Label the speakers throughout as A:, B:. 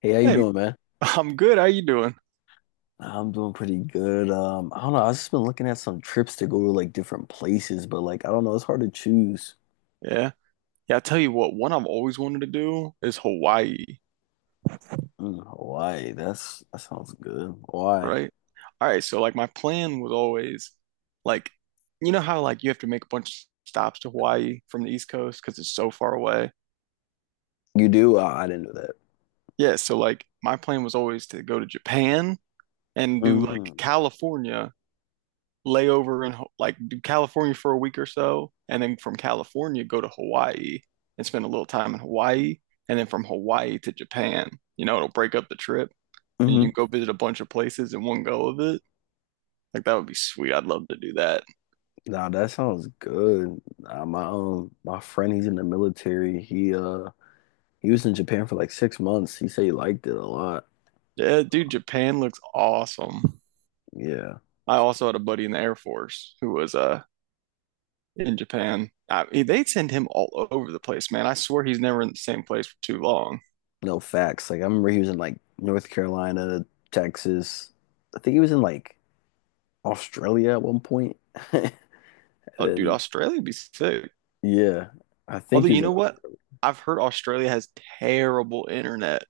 A: Hey, how you
B: Hey,
A: doing, man?
B: I'm good. How you doing?
A: I'm doing pretty good. I don't know. I've just been looking at some trips to go to like different places, but like I don't know, it's hard to choose.
B: Yeah. Yeah, I tell you what, one I've always wanted to do is Hawaii,
A: Mm, Hawaii. That sounds good. Why
B: right? All right, so like my plan was always like you know how like you have to make a bunch of stops to Hawaii from the East Coast because it's so far away.
A: you do? I didn't know that.
B: Yeah, so like my plan was always to go to Japan and do like
A: Mm-hmm.
B: California lay over in like do California for a week or so, and then from California go to Hawaii and spend a little time in Hawaii, and then from Hawaii to Japan. You know, it'll break up the trip, and you
A: Mm-hmm.
B: can go visit a bunch of places in one go of it. Like that would be sweet. I'd love to do that.
A: Nah, that sounds good. Nah, my my friend, he's in the military. He he was in Japan for like 6 months. He said he liked it a lot.
B: Yeah, dude, Japan looks awesome.
A: Yeah.
B: I also had a buddy in the Air Force who was in Japan. They send him all over the place, man. I swear he's never in the same place for too long.
A: No facts. Like I remember he was in like North Carolina, Texas. I think he was in like Australia at one point. And
B: Oh, dude,
A: then
B: Australia'd be sick.
A: yeah, I think
B: Although,
A: he was
B: you
A: in.
B: know what? I've heard Australia has terrible internet,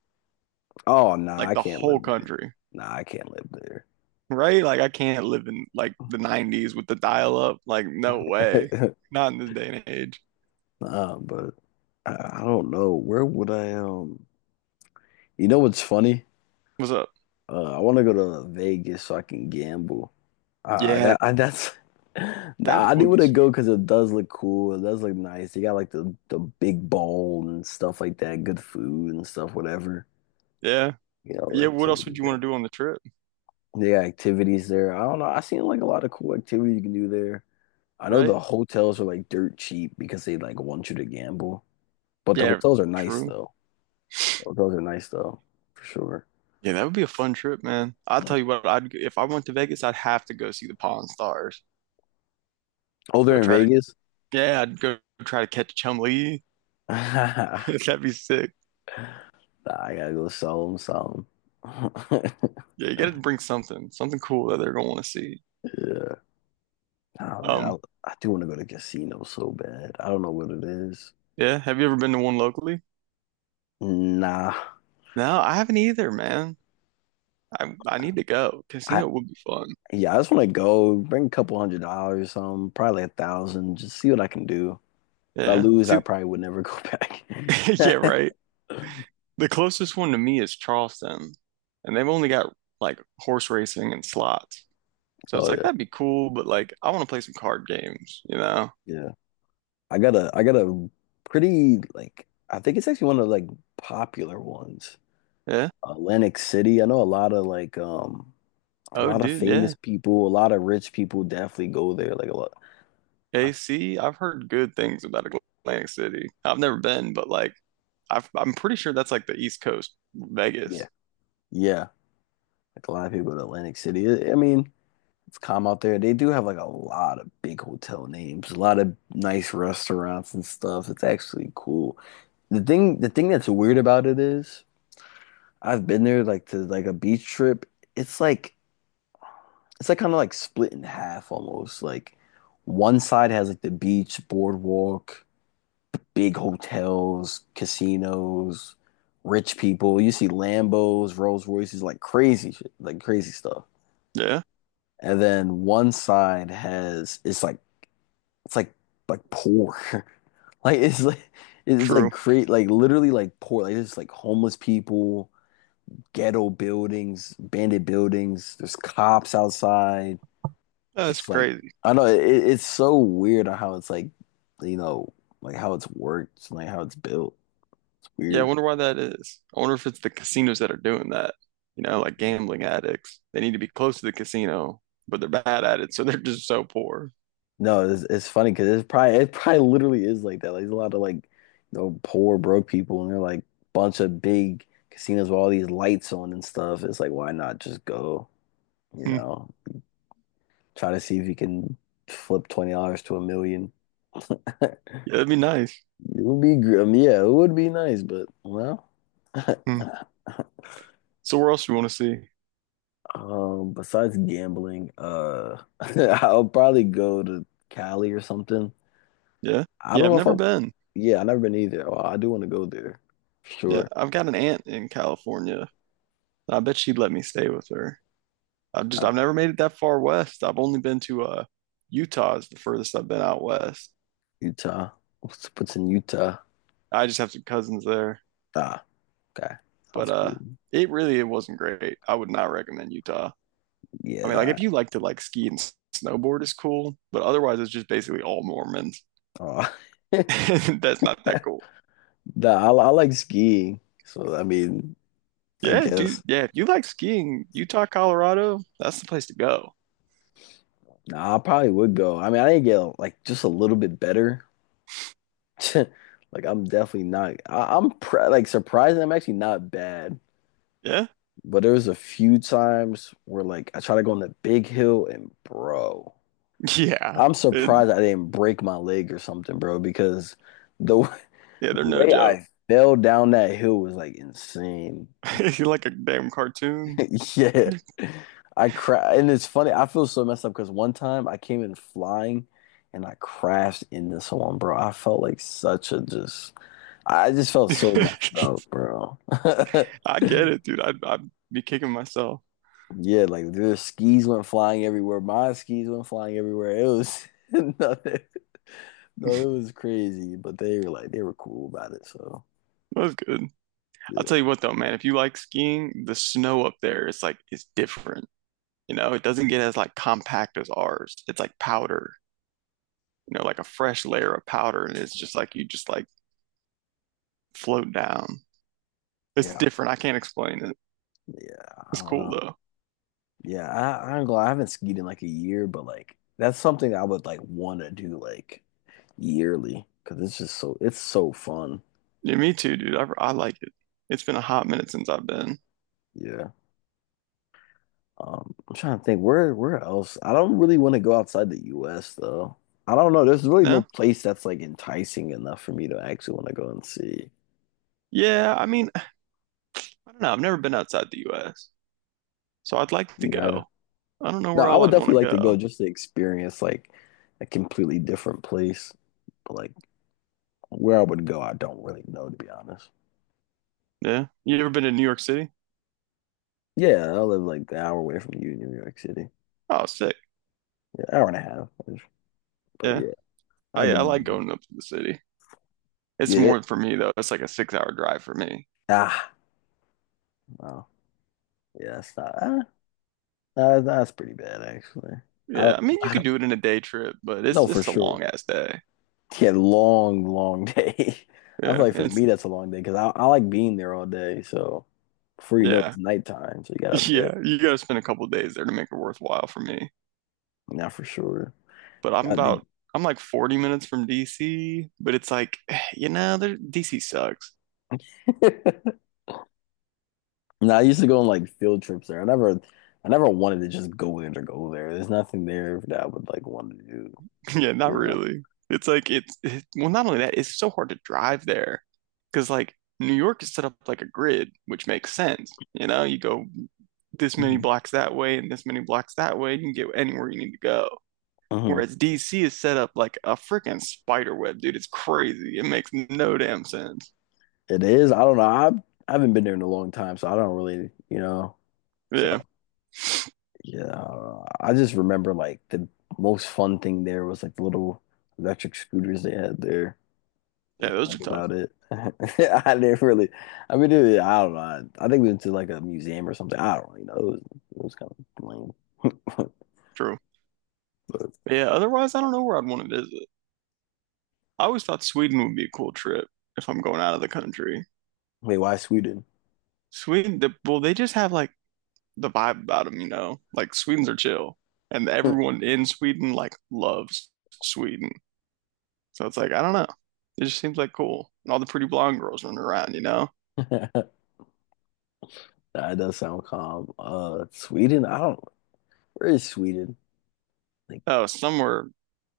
A: Oh nah,
B: like
A: I
B: the
A: can't
B: whole
A: live there.
B: country,
A: Nah, I can't live there.
B: right? Like I can't live in like the 90s with the dial-up. Like no way. Not in this day and age.
A: Nah, but I don't know. Where would I? You know what's funny?
B: What's up?
A: I want to go to Vegas so I can gamble.
B: Yeah,
A: That I, that's.
B: that
A: Nah, I do
B: would be
A: want to go
B: sweet.
A: because it does look cool. It does look nice. You got like the big bowl and stuff like that. Good food and stuff. Whatever
B: Yeah. Yeah, what else would
A: activities.
B: you want to do on the trip,
A: They activities there. I don't know. I seen like a lot of cool activity you can do there. I know the
B: right?
A: hotels are like dirt cheap because they like want you to gamble. But the
B: Yeah,
A: hotels are nice
B: true.
A: though. The hotels are nice though, for sure.
B: Yeah, that would be a fun trip, man. I'll tell
A: Like,
B: you what, I'd if I went to Vegas, I'd have to go see the Pawn Stars.
A: oh,
B: Go
A: they're in
B: try to.
A: Vegas?
B: Yeah, I'd go try to catch Chum Lee. That'd be sick.
A: Nah, I gotta go sell them something.
B: Yeah, you got to bring something, something cool that they're gonna want to see.
A: Yeah. Nah, man,
B: Um,
A: I do want to go to casino so bad. I don't know what it is.
B: yeah, have you ever been to one locally?
A: Nah.
B: No, I haven't either, man. I need to go.
A: I
B: Casino would be fun.
A: yeah, I just want to go bring a couple hundred dollars, or probably a thousand, just see what I can do. If I
B: Yeah.
A: lose, I
B: See,
A: probably would never go
B: yeah,
A: back.
B: right. The closest one to me is Charleston, and they've only got like horse racing and slots. So
A: Oh
B: it's
A: yeah.
B: like that'd be cool, but like I want to play some card games, you know?
A: Yeah. I got a pretty like I think it's actually one of the, like popular ones.
B: Yeah.
A: Atlantic City. I know a lot of like a
B: Oh,
A: lot of
B: dude,
A: famous
B: yeah.
A: people, a lot of rich people definitely go there. Like a lot I,
B: AC, I've heard good things about Atlantic City. I've never been, but like I'm pretty sure that's like the East Coast
A: yeah.
B: Vegas.
A: Yeah. Like a lot of people go to Atlantic City. I mean, it's calm out there. They do have like a lot of big hotel names, a lot of nice restaurants and stuff. It's actually cool. The thing that's weird about it is I've been there like to like a beach trip. It's like it's like kind of like split in half almost. Like one side has like the beach, boardwalk, big hotels, casinos, rich people. You see Lambos, Rolls Royces, like crazy shit, like crazy stuff.
B: Yeah,
A: And then one side has it's like like poor. Like it's like
B: true.
A: create like literally like poor. Like it's like homeless people, ghetto buildings, bandit buildings. There's cops outside.
B: That's
A: Just like
B: crazy.
A: I know it's so weird on how it's like, you know, like how it's worked, like how it's built. It's
B: Yeah, I
A: weird.
B: wonder why that is. I wonder if it's the casinos that are doing that. You know, like
A: Yeah.
B: gambling addicts. They need to be close to the casino, but they're bad at it, so they're just so poor.
A: No, it's funny because it probably literally is like that. Like there's a lot of like, you know, poor broke people, and they're like bunch of big casinos with all these lights on and stuff. It's like why not just go, you
B: Hmm.
A: know, try to see if you can flip $20 to a million.
B: Yeah, that'd be nice.
A: It would be, gr- I mean, yeah, it would be nice, but well,
B: Hmm. So where else do you want to see?
A: besides gambling, I'll probably go to Cali or something.
B: Yeah.
A: I
B: Yeah,
A: don't
B: I've
A: know if I,
B: never been.
A: yeah, I've never been either. Oh, I do want to go there,
B: Yeah,
A: sure.
B: I've got an aunt in California. I bet she'd let me stay with her.
A: Not
B: I've never made it that far west. I've only been to Utah is the furthest I've been out west.
A: Utah. What's in Utah?
B: I just have some cousins there.
A: Ah, okay,
B: But
A: sounds cool.
B: it wasn't great. I would not recommend Utah. I mean, like
A: Yeah,
B: if you like to like ski and snowboard is cool, but otherwise it's just basically all Mormons.
A: uh,
B: That's not that cool.
A: nah, I like skiing, so I mean, I
B: Yeah, dude.
A: guess.
B: Yeah, if you like skiing, Utah, Colorado, that's the place to go.
A: Nah, I probably would go. I mean, I didn't get like just a little bit better. Like I'm definitely not. I'm pr like surprised. I'm actually not bad,
B: Yeah,
A: but there was a few times where like I try to go on the big hill and bro,
B: yeah,
A: I'm
B: and
A: surprised I didn't break my leg or something, bro, because the w-
B: yeah. They're
A: the
B: no
A: way
B: joke.
A: I fell down that hill was like insane.
B: If you like a damn cartoon,
A: Yeah, I cra and it's funny. I feel so messed up because one time I came in flying and I crashed into someone, bro. I felt like such a just. I just felt so messed
B: I
A: up, bro.
B: get it, dude. I'd be kicking myself.
A: Yeah, like their skis went flying everywhere. My skis went flying everywhere. It was nothing. No, it was crazy. But they were cool about it. So
B: That was good. I'll tell
A: yeah,
B: you what though, man. If you like skiing, the snow up there, it's different. You know, it doesn't get as like compact as ours. It's like powder, you know, like a fresh layer of powder, and it's just like you just like float down. It's
A: yeah,
B: different. I can't explain it.
A: yeah. I
B: It's
A: don't
B: cool
A: know.
B: though.
A: Yeah, I ain't gonna, lie, I haven't skied in like a year, but like that's something I would like want to do like yearly because it's so fun.
B: Yeah, me too, dude. I like it. It's been a hot minute since I've been.
A: Yeah. I'm trying to think where else. I don't really want to go outside the US though. I don't know. There's really no
B: No?
A: place that's like enticing enough for me to actually want to go and see.
B: Yeah, I mean, I don't know. I've never been outside the US, so I'd like to
A: Me either.
B: go. I don't know
A: No,
B: where
A: I
B: all
A: would
B: I'd want to
A: definitely like to go
B: go.
A: just to experience like a completely different place. But like where I would go, I don't really know to be honest.
B: Yeah. You ever been to New York City?
A: Yeah, I live like an hour away from you in New York City.
B: Oh, sick.
A: Yeah, hour and a half. But
B: Yeah.
A: yeah, I've
B: I
A: been
B: like
A: here.
B: going up to the city. It's
A: Yeah.
B: more for me though. It's like a 6 hour drive for me.
A: Ah, no. Yeah, that's not ah, that's pretty bad actually. I
B: Yeah, I
A: don't
B: mean you
A: I
B: could do it in a day trip, but
A: No, for
B: it's a
A: sure.
B: long ass day.
A: Yeah, long, long day. I feel
B: Yeah,
A: like for
B: it's
A: me that's a long day because I like being there all day. So before you know it,
B: yeah.
A: it's nighttime, so you gotta dip.
B: Yeah, you gotta spend a couple days there to make it worthwhile for me.
A: Yeah, for sure.
B: But
A: Yeah, they,
B: I'm like 40 minutes from DC, but it's like, you know, there, DC sucks.
A: now I used to go on like field trips there. I never wanted to just go in or go there. There's nothing there that I would like want to do.
B: Yeah, not
A: You know.
B: really. It's like it's it, well, not only that, it's so hard to drive there because like New York is set up like a grid, which makes sense. You know, you go this many
A: Hmm,
B: blocks that way and this many blocks that way, you can get anywhere you need to go.
A: hmm.
B: Whereas DC is set up like a freaking spider web, dude. It's crazy. It makes no damn sense.
A: It is. I don't know. I haven't been there in a long time, so I don't really, you know. So.
B: Yeah.
A: Yeah, I just remember like the most fun thing there was like the little electric scooters they had there.
B: Yeah,
A: That
B: those are
A: was
B: tough.
A: about it. I didn't really, I mean, I don't know. I think we went to like a museum or something. I don't really know. It was kind of lame.
B: True. But yeah, otherwise, I don't know where I'd want to visit. I always thought Sweden would be a cool trip if I'm going out of the country.
A: Wait, why Sweden?
B: Well, they just have like the vibe about them, you know? Like, Swedes are chill. And everyone in Sweden, like, loves Sweden. So it's like, I don't know. It just seems like cool. And all the pretty blonde girls running around, you know?
A: That does sound calm. Sweden? I don't, where is Sweden? Like,
B: Oh, somewhere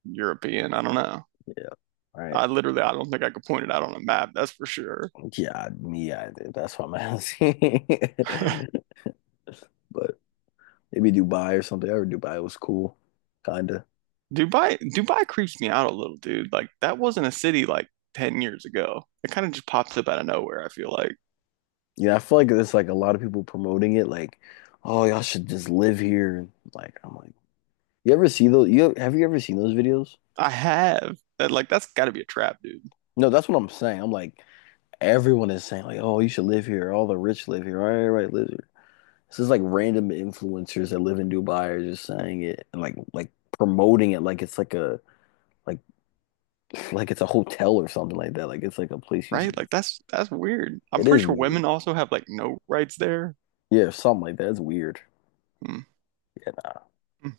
B: European. I don't know.
A: yeah, all right.
B: I literally, I don't think I could point it out on a map, that's for sure.
A: Yeah, me either. That's what I'm asking. But maybe Dubai or something. I heard Dubai was cool, kinda.
B: Dubai creeps me out a little, dude. Like that wasn't a city like 10 years ago. It kind of just pops up out of nowhere, I feel like.
A: Yeah, I feel like there's like a lot of people promoting it, like, oh, y'all should just live here. Like, I'm like, you ever see those? You ever seen those videos?
B: I have that like that's got to be a trap, dude.
A: No, that's what I'm saying. I'm like, everyone is saying like, oh, you should live here. All the rich live here. All right, right, live here. This is like random influencers that live in Dubai are just saying it and like promoting it like it's like a like like it's a hotel or something like that. Like it's like a place you
B: Right?
A: should.
B: Like that's weird. I'm
A: It
B: pretty
A: is
B: sure women
A: weird.
B: also have like no rights there.
A: Yeah, something like that. It's weird.
B: Hmm. Hmm.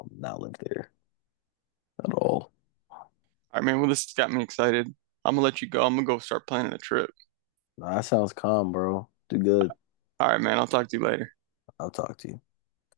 A: I'm not live there at all.
B: All right, man. Well, this has got me excited. I'm gonna let you go. I'm gonna go start planning a trip.
A: Nah, that sounds calm, bro. Do good.
B: All right, man. I'll talk to you later.
A: I'll talk to you.